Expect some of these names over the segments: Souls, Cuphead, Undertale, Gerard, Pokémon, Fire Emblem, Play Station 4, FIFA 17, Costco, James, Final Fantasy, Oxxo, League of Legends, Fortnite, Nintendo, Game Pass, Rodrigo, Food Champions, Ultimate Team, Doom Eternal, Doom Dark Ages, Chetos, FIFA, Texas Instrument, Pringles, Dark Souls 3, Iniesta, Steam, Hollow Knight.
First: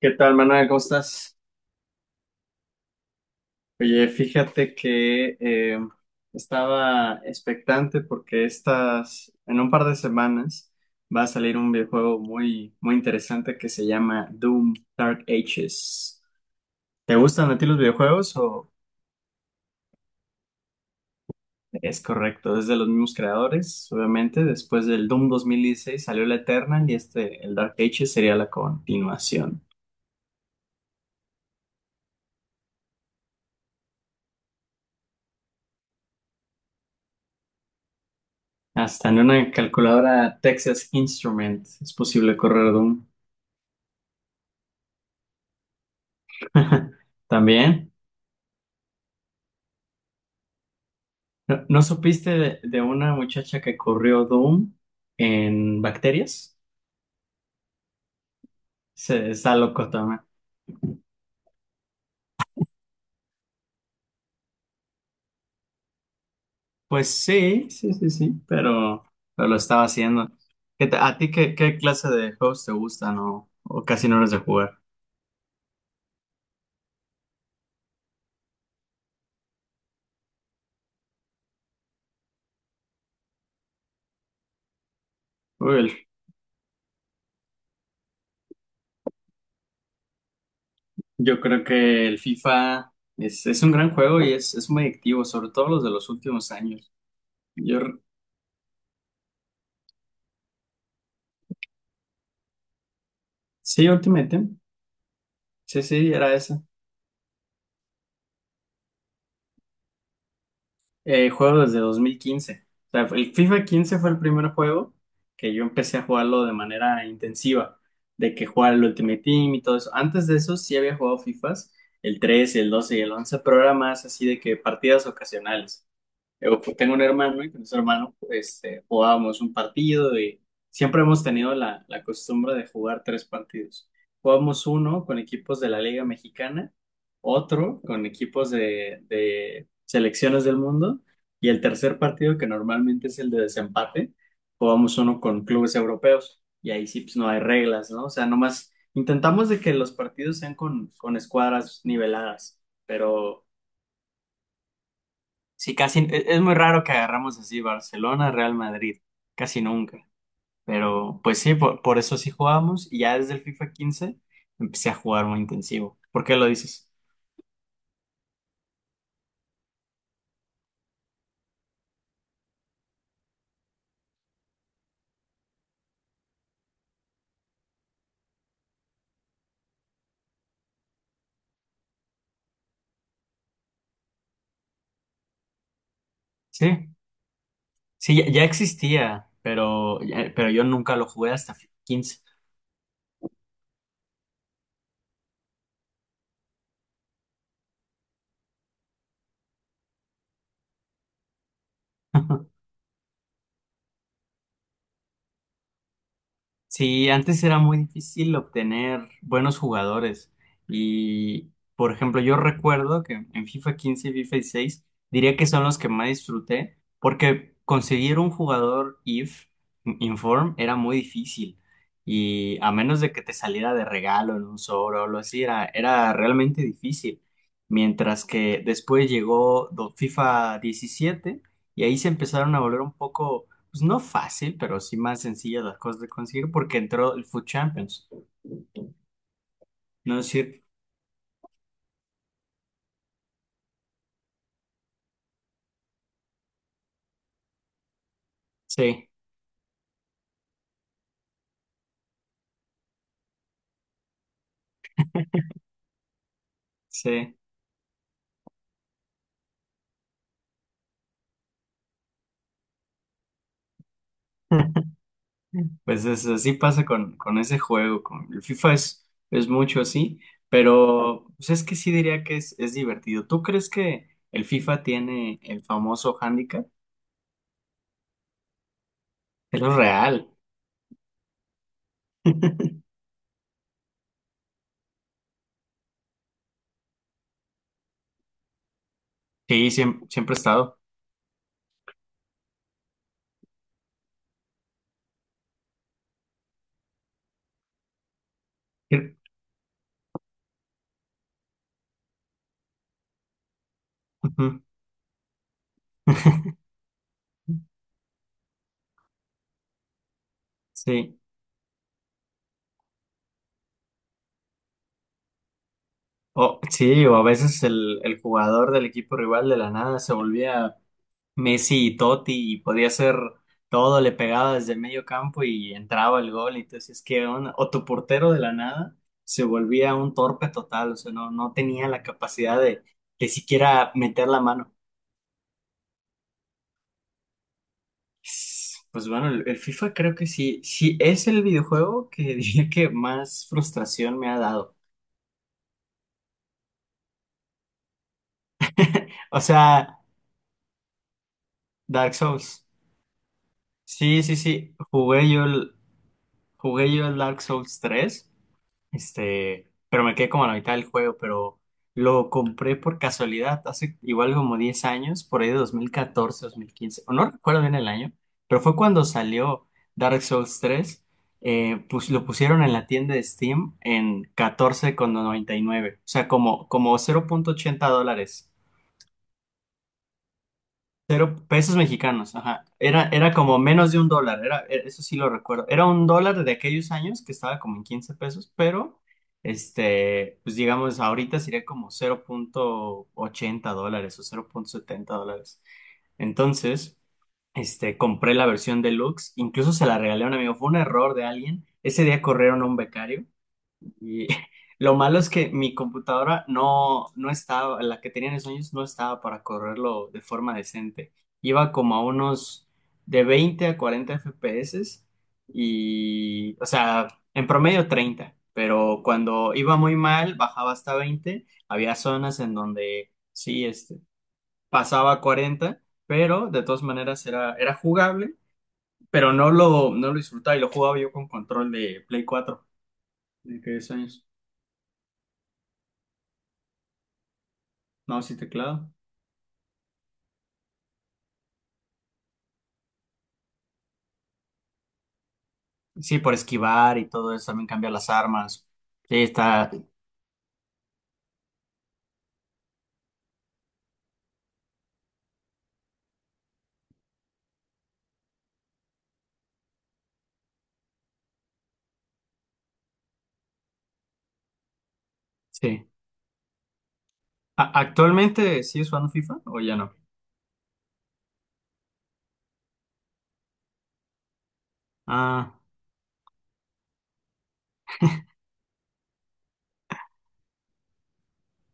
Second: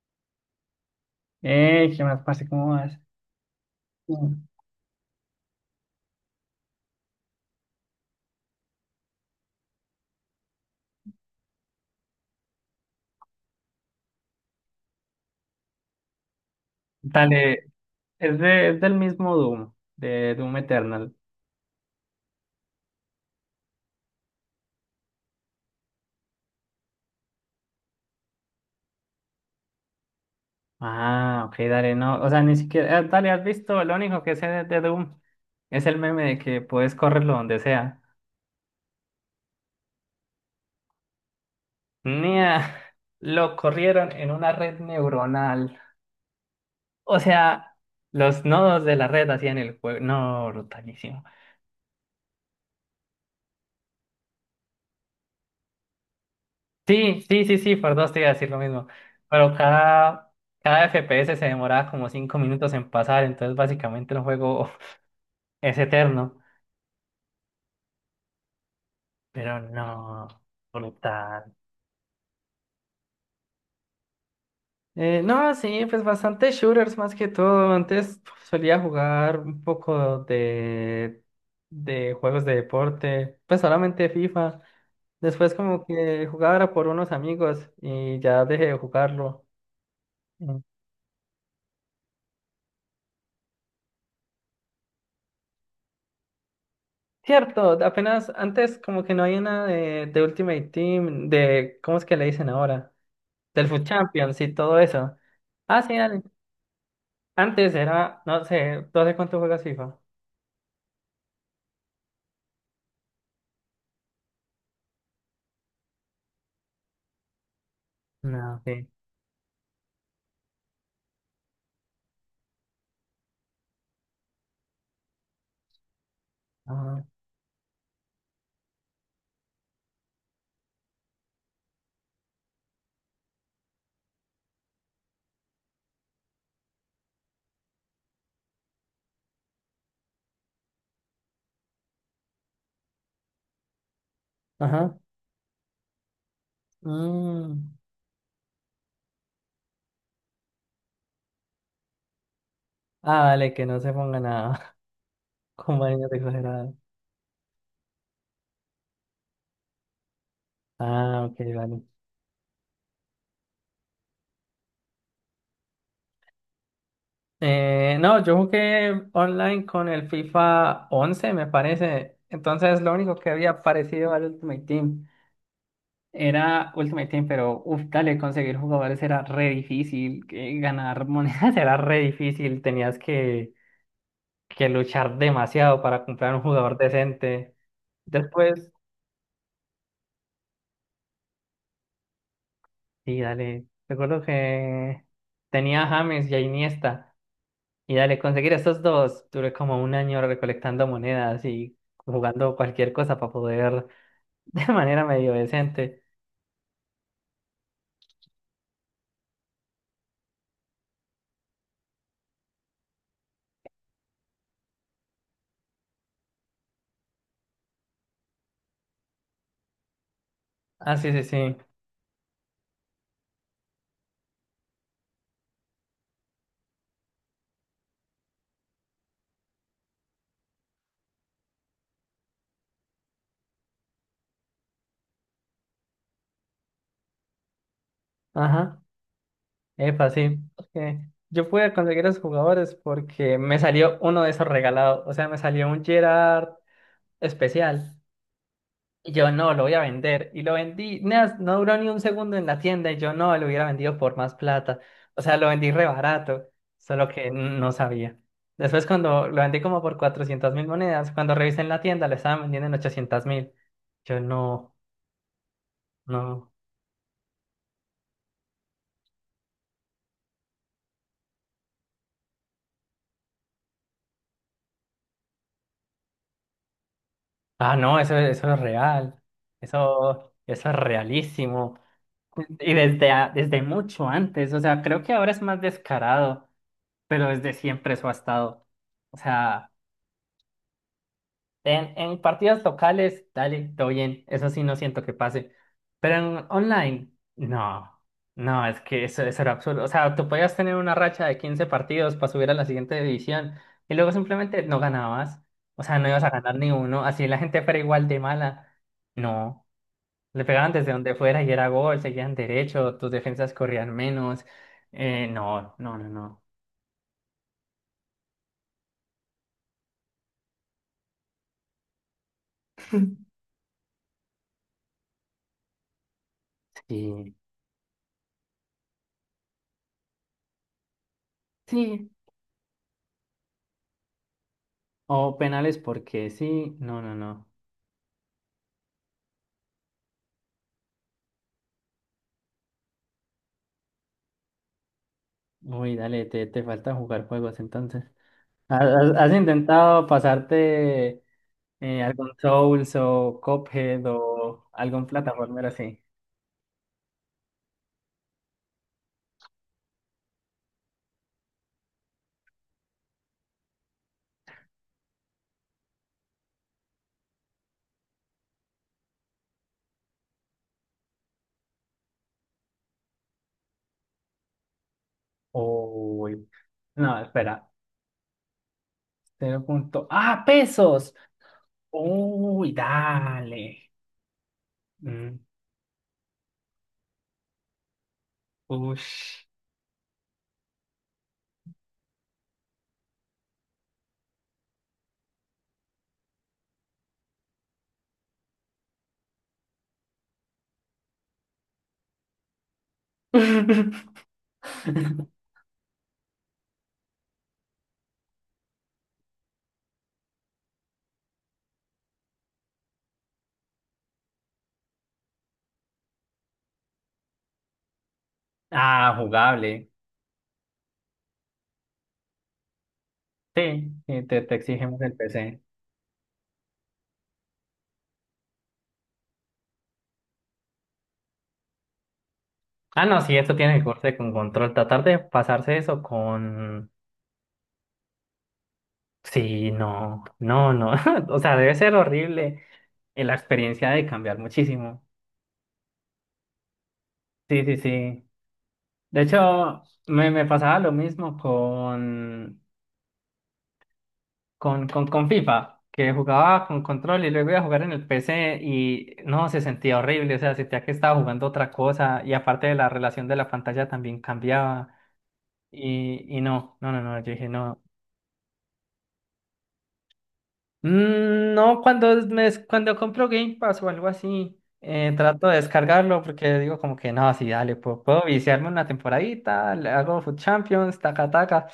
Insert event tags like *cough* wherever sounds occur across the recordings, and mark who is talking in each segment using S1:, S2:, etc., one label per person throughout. S1: ¿Qué tal, Manuel? ¿Cómo estás?
S2: ¿Qué más, parce? ¿Cómo vas?
S1: Oye,
S2: Mm.
S1: fíjate que estaba expectante porque en un par de semanas va a salir un videojuego muy, muy interesante que se llama Doom Dark Ages. ¿Te gustan a ti
S2: Dale,
S1: los videojuegos o
S2: es del mismo Doom, de Doom Eternal.
S1: es correcto? Es de los mismos creadores, obviamente. Después del Doom 2016 salió el Eternal y este, el Dark Ages, sería la continuación.
S2: Ah, ok, dale, no, o sea, ni siquiera, dale, has visto, lo único que sé de Doom es el meme de que puedes correrlo donde sea.
S1: Hasta en una calculadora Texas Instrument es posible
S2: Nia,
S1: correr
S2: *laughs*
S1: Doom.
S2: lo corrieron en una red neuronal.
S1: *laughs*
S2: O sea,
S1: También,
S2: los nodos de la red hacían el juego. No, brutalísimo.
S1: ¿no supiste de una muchacha que corrió Doom en bacterias?
S2: Sí, sí, sí, sí, por dos te iba a decir lo mismo.
S1: Está
S2: Pero
S1: loco también.
S2: cada, cada FPS se demoraba como cinco minutos en pasar, entonces básicamente el juego *laughs* es eterno.
S1: Pues sí, sí, sí, sí, pero lo
S2: Pero
S1: estaba
S2: no,
S1: haciendo. ¿a ti
S2: brutal.
S1: qué clase de juegos te gustan o casi no eres de jugar?
S2: No, sí, pues bastante shooters más que todo. Antes solía jugar un poco de juegos de deporte, pues solamente FIFA. Después
S1: Uy,
S2: como que jugaba era por unos amigos y ya dejé de jugarlo.
S1: yo creo que el FIFA es un gran juego y es muy activo, sobre todo los de los últimos años.
S2: Cierto,
S1: Yo,
S2: apenas antes como que no hay una de Ultimate Team, de, ¿cómo es que le dicen ahora? Del Food
S1: sí, Ultimate
S2: Champions y
S1: Team.
S2: todo eso. Ah,
S1: Sí,
S2: sí,
S1: sí,
S2: dale.
S1: era ese.
S2: Antes era, no sé, ¿tú hace cuánto juegas FIFA?
S1: Juego desde 2015. O sea, el FIFA 15 fue el primer juego que yo empecé a jugarlo de manera intensiva, de que
S2: No,
S1: jugaba el
S2: sí.
S1: Ultimate Team y todo eso. Antes de eso sí había jugado FIFAs, el 13, el 12 y el 11, pero era más así de que partidas ocasionales. Tengo un
S2: Ajá.
S1: hermano y con ese hermano jugábamos un partido y siempre hemos tenido la costumbre de jugar tres partidos. Jugamos uno con equipos de la Liga Mexicana, otro con equipos de selecciones del mundo y el tercer partido, que normalmente es el de desempate,
S2: Ajá.
S1: jugamos uno con clubes europeos y ahí sí pues, no hay
S2: Mm.
S1: reglas, ¿no? O sea, nomás intentamos de que los partidos sean con escuadras niveladas,
S2: Ah,
S1: pero.
S2: vale, que no se ponga nada. *laughs*
S1: Sí,
S2: Como niños
S1: es muy
S2: exagerados.
S1: raro que
S2: *laughs*
S1: agarramos así Barcelona, Real Madrid, casi nunca. Pero
S2: Ah, ok,
S1: pues sí,
S2: vale.
S1: por eso sí jugamos y ya desde el FIFA 15 empecé a jugar muy intensivo. ¿Por qué lo dices?
S2: No, yo jugué online con el FIFA 11 me parece. Entonces, lo único que había parecido al Ultimate Team. Era Ultimate Team, pero uf, dale, conseguir jugadores era re difícil, que ganar monedas *laughs* era re difícil, tenías que luchar demasiado para comprar un jugador
S1: Sí,
S2: decente.
S1: sí, ya
S2: Después,
S1: existía, pero yo nunca lo jugué hasta FIFA 15.
S2: sí, dale, recuerdo que tenía a James y a Iniesta, y dale, conseguir esos dos, duré como un año recolectando monedas y
S1: *laughs*
S2: jugando cualquier cosa para poder *laughs* de manera medio decente.
S1: Sí, antes era muy difícil obtener buenos jugadores. Y, por ejemplo, yo recuerdo que en FIFA 15 y FIFA 16 diría que son los que más disfruté porque conseguir un jugador IF, Inform, era
S2: Ah,
S1: muy
S2: sí, sí, sí.
S1: difícil. Y a menos de que te saliera de regalo en un sobre o algo así, era realmente difícil. Mientras que después llegó FIFA 17 y ahí se empezaron a volver un poco, pues no fácil, pero sí más sencilla las cosas de conseguir porque entró el Food Champions.
S2: Ajá. Epa,
S1: No es
S2: sí,
S1: cierto.
S2: porque yo pude conseguir a esos jugadores porque me salió uno de esos regalados. O sea, me salió un Gerard especial.
S1: Sí,
S2: Y yo no, lo voy a vender. Y lo vendí. No, no duró ni un segundo en la tienda. Y yo no, lo hubiera vendido por más plata. O sea, lo vendí re barato. Solo que
S1: sí.
S2: no sabía. Después, cuando lo vendí como por 400 mil monedas, cuando revisé en la tienda, lo estaban vendiendo en 800 mil. Yo no,
S1: *laughs* Pues
S2: no.
S1: así pasa con ese juego, con el FIFA es mucho así, pero pues es que sí diría que es divertido. ¿Tú crees que el FIFA tiene el famoso handicap?
S2: Ah, no, eso es real.
S1: Es lo real.
S2: Eso es realísimo. Y desde, desde mucho antes, o sea, creo que ahora es más descarado, pero desde siempre eso ha estado. O
S1: Sí,
S2: sea,
S1: siempre, siempre ha estado.
S2: en partidas locales, dale, todo bien, eso sí no siento que pase. Pero en online, no, no, es que
S1: Sí.
S2: eso era absurdo. O sea, tú podías tener una racha de 15 partidos para subir a la siguiente división y luego
S1: Ujú.
S2: simplemente no ganabas. O sea, no ibas a ganar
S1: *laughs*
S2: ni uno, así la gente fuera igual de mala. No. Le pegaban desde donde
S1: Sí.
S2: fuera y era gol, seguían derecho, tus defensas corrían menos. No, no, no, no.
S1: Sí, o a veces el jugador del equipo rival de la nada se volvía Messi y Totti y podía hacer
S2: *laughs*
S1: todo, le pegaba desde el medio campo y entraba el gol. Y entonces,
S2: Sí,
S1: o tu portero de la nada se volvía un torpe total, o sea, no tenía la
S2: sí.
S1: capacidad de siquiera meter la mano.
S2: O penales porque sí, no, no, no.
S1: Pues bueno, el FIFA creo que sí es el videojuego que *laughs* diría que más frustración me ha dado.
S2: Uy, dale, te falta jugar juegos entonces. ¿Has
S1: O sea,
S2: intentado pasarte
S1: Dark
S2: algún
S1: Souls.
S2: Souls o Cuphead
S1: Sí, sí,
S2: o
S1: sí.
S2: algún
S1: Jugué yo
S2: plataformero
S1: el,
S2: así?
S1: jugué yo el Dark Souls 3. Pero me quedé como a la mitad del juego, pero lo compré por casualidad hace igual como 10 años, por ahí de 2014, 2015, o no recuerdo bien el año, pero fue cuando salió Dark Souls 3. Pues lo pusieron en la tienda de Steam en 14,99, o sea,
S2: Uy,
S1: como
S2: no,
S1: cero punto
S2: espera.
S1: ochenta dólares.
S2: Cero punto. ¡Ah, pesos!
S1: Cero pesos mexicanos, ajá.
S2: Uy,
S1: Era como
S2: dale.
S1: menos de un dólar, eso sí lo
S2: Mm,
S1: recuerdo. Era un dólar de aquellos años que estaba como en 15 pesos, pero
S2: ush.
S1: pues digamos, ahorita sería como $0.80 o $0.70. Entonces, compré la versión deluxe, incluso se la regalé a un amigo, fue un error de alguien. Ese día corrieron a un becario
S2: *laughs*
S1: y *laughs* lo malo es
S2: *laughs*
S1: que mi computadora no estaba, la que tenía en esos años no estaba para correrlo de forma decente. Iba como a unos de 20 a 40 FPS y, o sea, en promedio 30, pero
S2: Ah,
S1: cuando iba
S2: jugable.
S1: muy mal, bajaba hasta 20. Había zonas en donde sí,
S2: Sí, sí, te exigimos
S1: pasaba
S2: el
S1: a
S2: PC.
S1: 40, pero de todas maneras era jugable, pero no lo disfrutaba, y lo jugaba yo con control de Play 4
S2: Ah, no, sí, esto
S1: de
S2: tiene que
S1: aquellos
S2: corte
S1: años.
S2: con control. Tratar de pasarse eso con...
S1: No, sí, teclado.
S2: Sí, no, no, no. *laughs* O sea, debe ser horrible. La experiencia de cambiar muchísimo.
S1: Sí, por esquivar y todo eso,
S2: Sí,
S1: también
S2: sí,
S1: cambiar las
S2: sí.
S1: armas. Sí,
S2: De hecho, me pasaba lo mismo con FIFA, que jugaba con control y luego iba a jugar en el PC y no, se sentía horrible. O sea, sentía que estaba jugando otra cosa y aparte de la relación de la pantalla también cambiaba.
S1: sí.
S2: Y no, no, no, no, yo dije no.
S1: ¿Actualmente sí es fan FIFA o ya no?
S2: Mm, no, cuando me, cuando compro Game Pass o algo así, trato de
S1: Ah,
S2: descargarlo porque digo como que no, sí, dale, puedo, puedo viciarme una temporadita, le hago Food Champions, taca, taca.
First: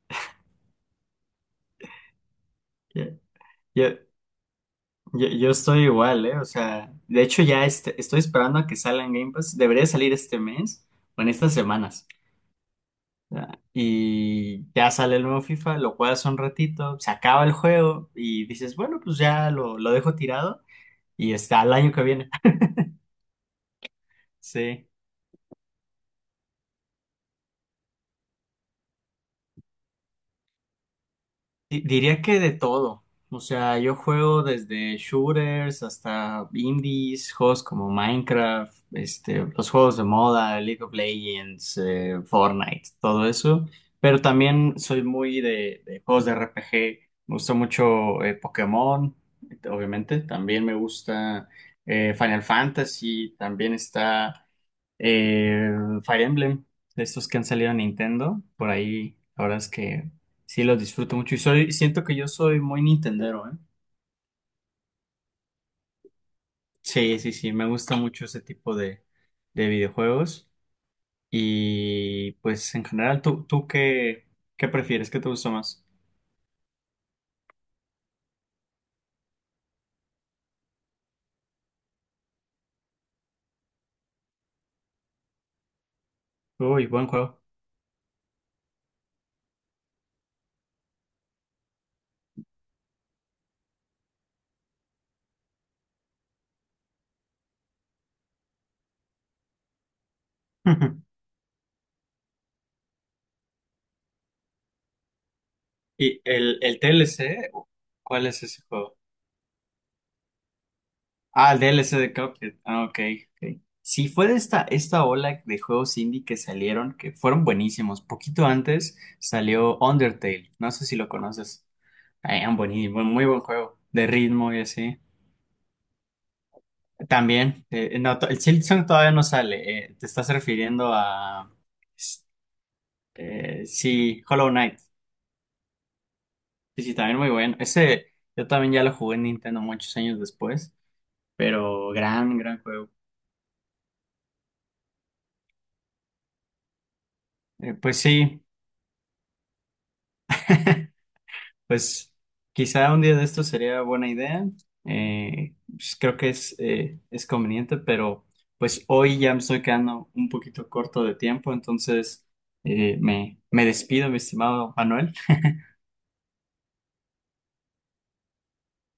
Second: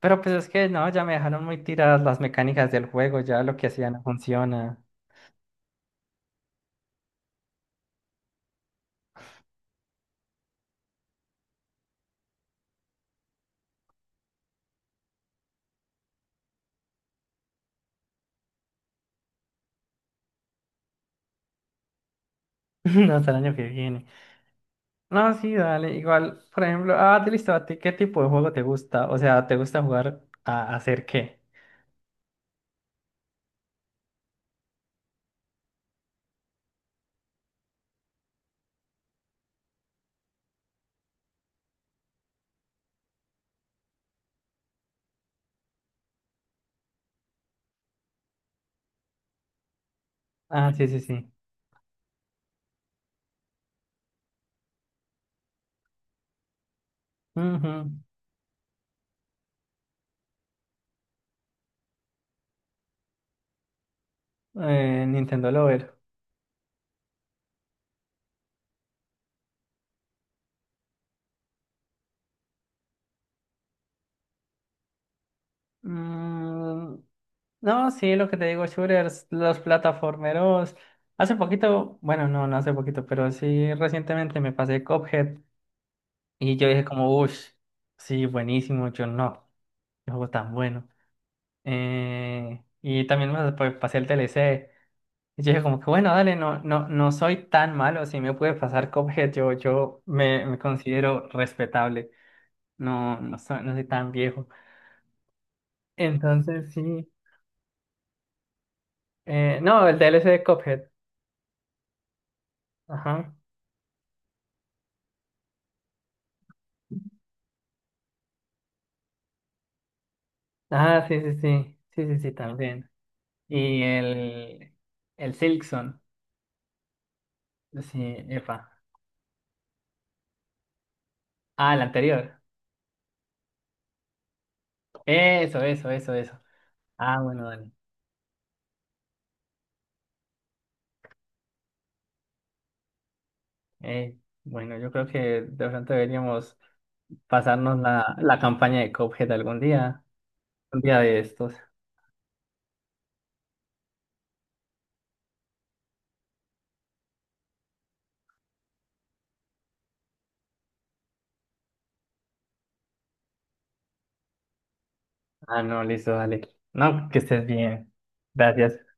S2: Pero pues es que no, ya me dejaron muy tiradas las mecánicas del
S1: ya-
S2: juego, ya lo que hacía
S1: ya-
S2: no funciona. *laughs*
S1: yo estoy igual, ¿eh? O sea, de hecho ya estoy esperando a que salga en Game Pass. Debería salir este mes o en estas semanas. Ya, Y ya sale el nuevo FIFA, lo juegas un ratito, se acaba el juego y dices, bueno, pues ya lo dejo tirado y está el año que viene. *laughs*
S2: No, hasta el año que viene.
S1: Sí.
S2: No, sí, dale, igual, por ejemplo, ah, te listo, ¿a ti qué tipo de juego te gusta? O sea, ¿te gusta jugar a hacer qué?
S1: Diría que de todo. O sea, yo juego desde shooters hasta indies, juegos como Minecraft, los juegos de moda, League of Legends, Fortnite, todo eso. Pero también soy muy de juegos de RPG. Me gusta mucho Pokémon, obviamente. También
S2: Ah,
S1: me
S2: sí, sí, sí.
S1: gusta Final Fantasy. También está. Eh, Fire Emblem, de estos que han
S2: Ujú.
S1: salido a Nintendo, por ahí, la verdad es que sí los disfruto mucho y siento que yo soy muy nintendero, ¿eh?
S2: Nintendo Lover.
S1: Sí, sí, sí, me gusta mucho ese tipo de videojuegos, y pues en general, ¿tú qué prefieres? ¿Qué te gusta más?
S2: Mm, no, sí, lo que te digo, shooters, los plataformeros. Hace poquito, bueno, no, no hace poquito, pero sí recientemente me pasé Cuphead y yo dije
S1: Uy, buen
S2: como, uff,
S1: juego.
S2: sí, buenísimo, yo no, qué juego tan bueno. Y también pasé el DLC. Y yo dije como que, bueno, dale, no, no, no soy tan malo, si me puede pasar Cuphead, yo, yo me
S1: *laughs*
S2: considero respetable, no, no soy, no soy tan viejo.
S1: ¿Y el,
S2: Entonces
S1: el
S2: sí.
S1: TLC? ¿Cuál es ese juego?
S2: No, el DLC de Cuphead.
S1: Ah, el DLC de Cuphead. Ah, ok,
S2: Ajá.
S1: ok. Sí, fue de esta ola de juegos indie que salieron, que fueron buenísimos. Poquito antes salió Undertale, no sé si
S2: Ah,
S1: lo
S2: sí, sí,
S1: conoces.
S2: sí. Sí, sí, sí,
S1: Un
S2: también.
S1: buenísimo, muy buen juego,
S2: Y
S1: de ritmo y
S2: el,
S1: así.
S2: el Silksong.
S1: También,
S2: Sí,
S1: no, el
S2: epa.
S1: Silksong todavía no sale. Te estás refiriendo a,
S2: Ah, el
S1: s-
S2: anterior.
S1: sí, Hollow Knight.
S2: Eso, eso, eso, eso.
S1: Sí, sí, también
S2: Ah,
S1: muy
S2: bueno,
S1: bueno.
S2: dale.
S1: Ese, yo también ya lo jugué en Nintendo muchos años después, pero gran, gran juego.
S2: Eh, bueno, yo creo que de pronto deberíamos pasarnos
S1: Pues
S2: la
S1: sí.
S2: campaña de Cuphead algún día. Un día de estos.
S1: Pues quizá un día de esto sería buena idea. Pues, creo que es conveniente, pero pues hoy ya me estoy quedando un poquito corto de tiempo, entonces me despido, mi estimado Manuel.
S2: Ah, no, listo, dale. No, que estés bien. Gracias.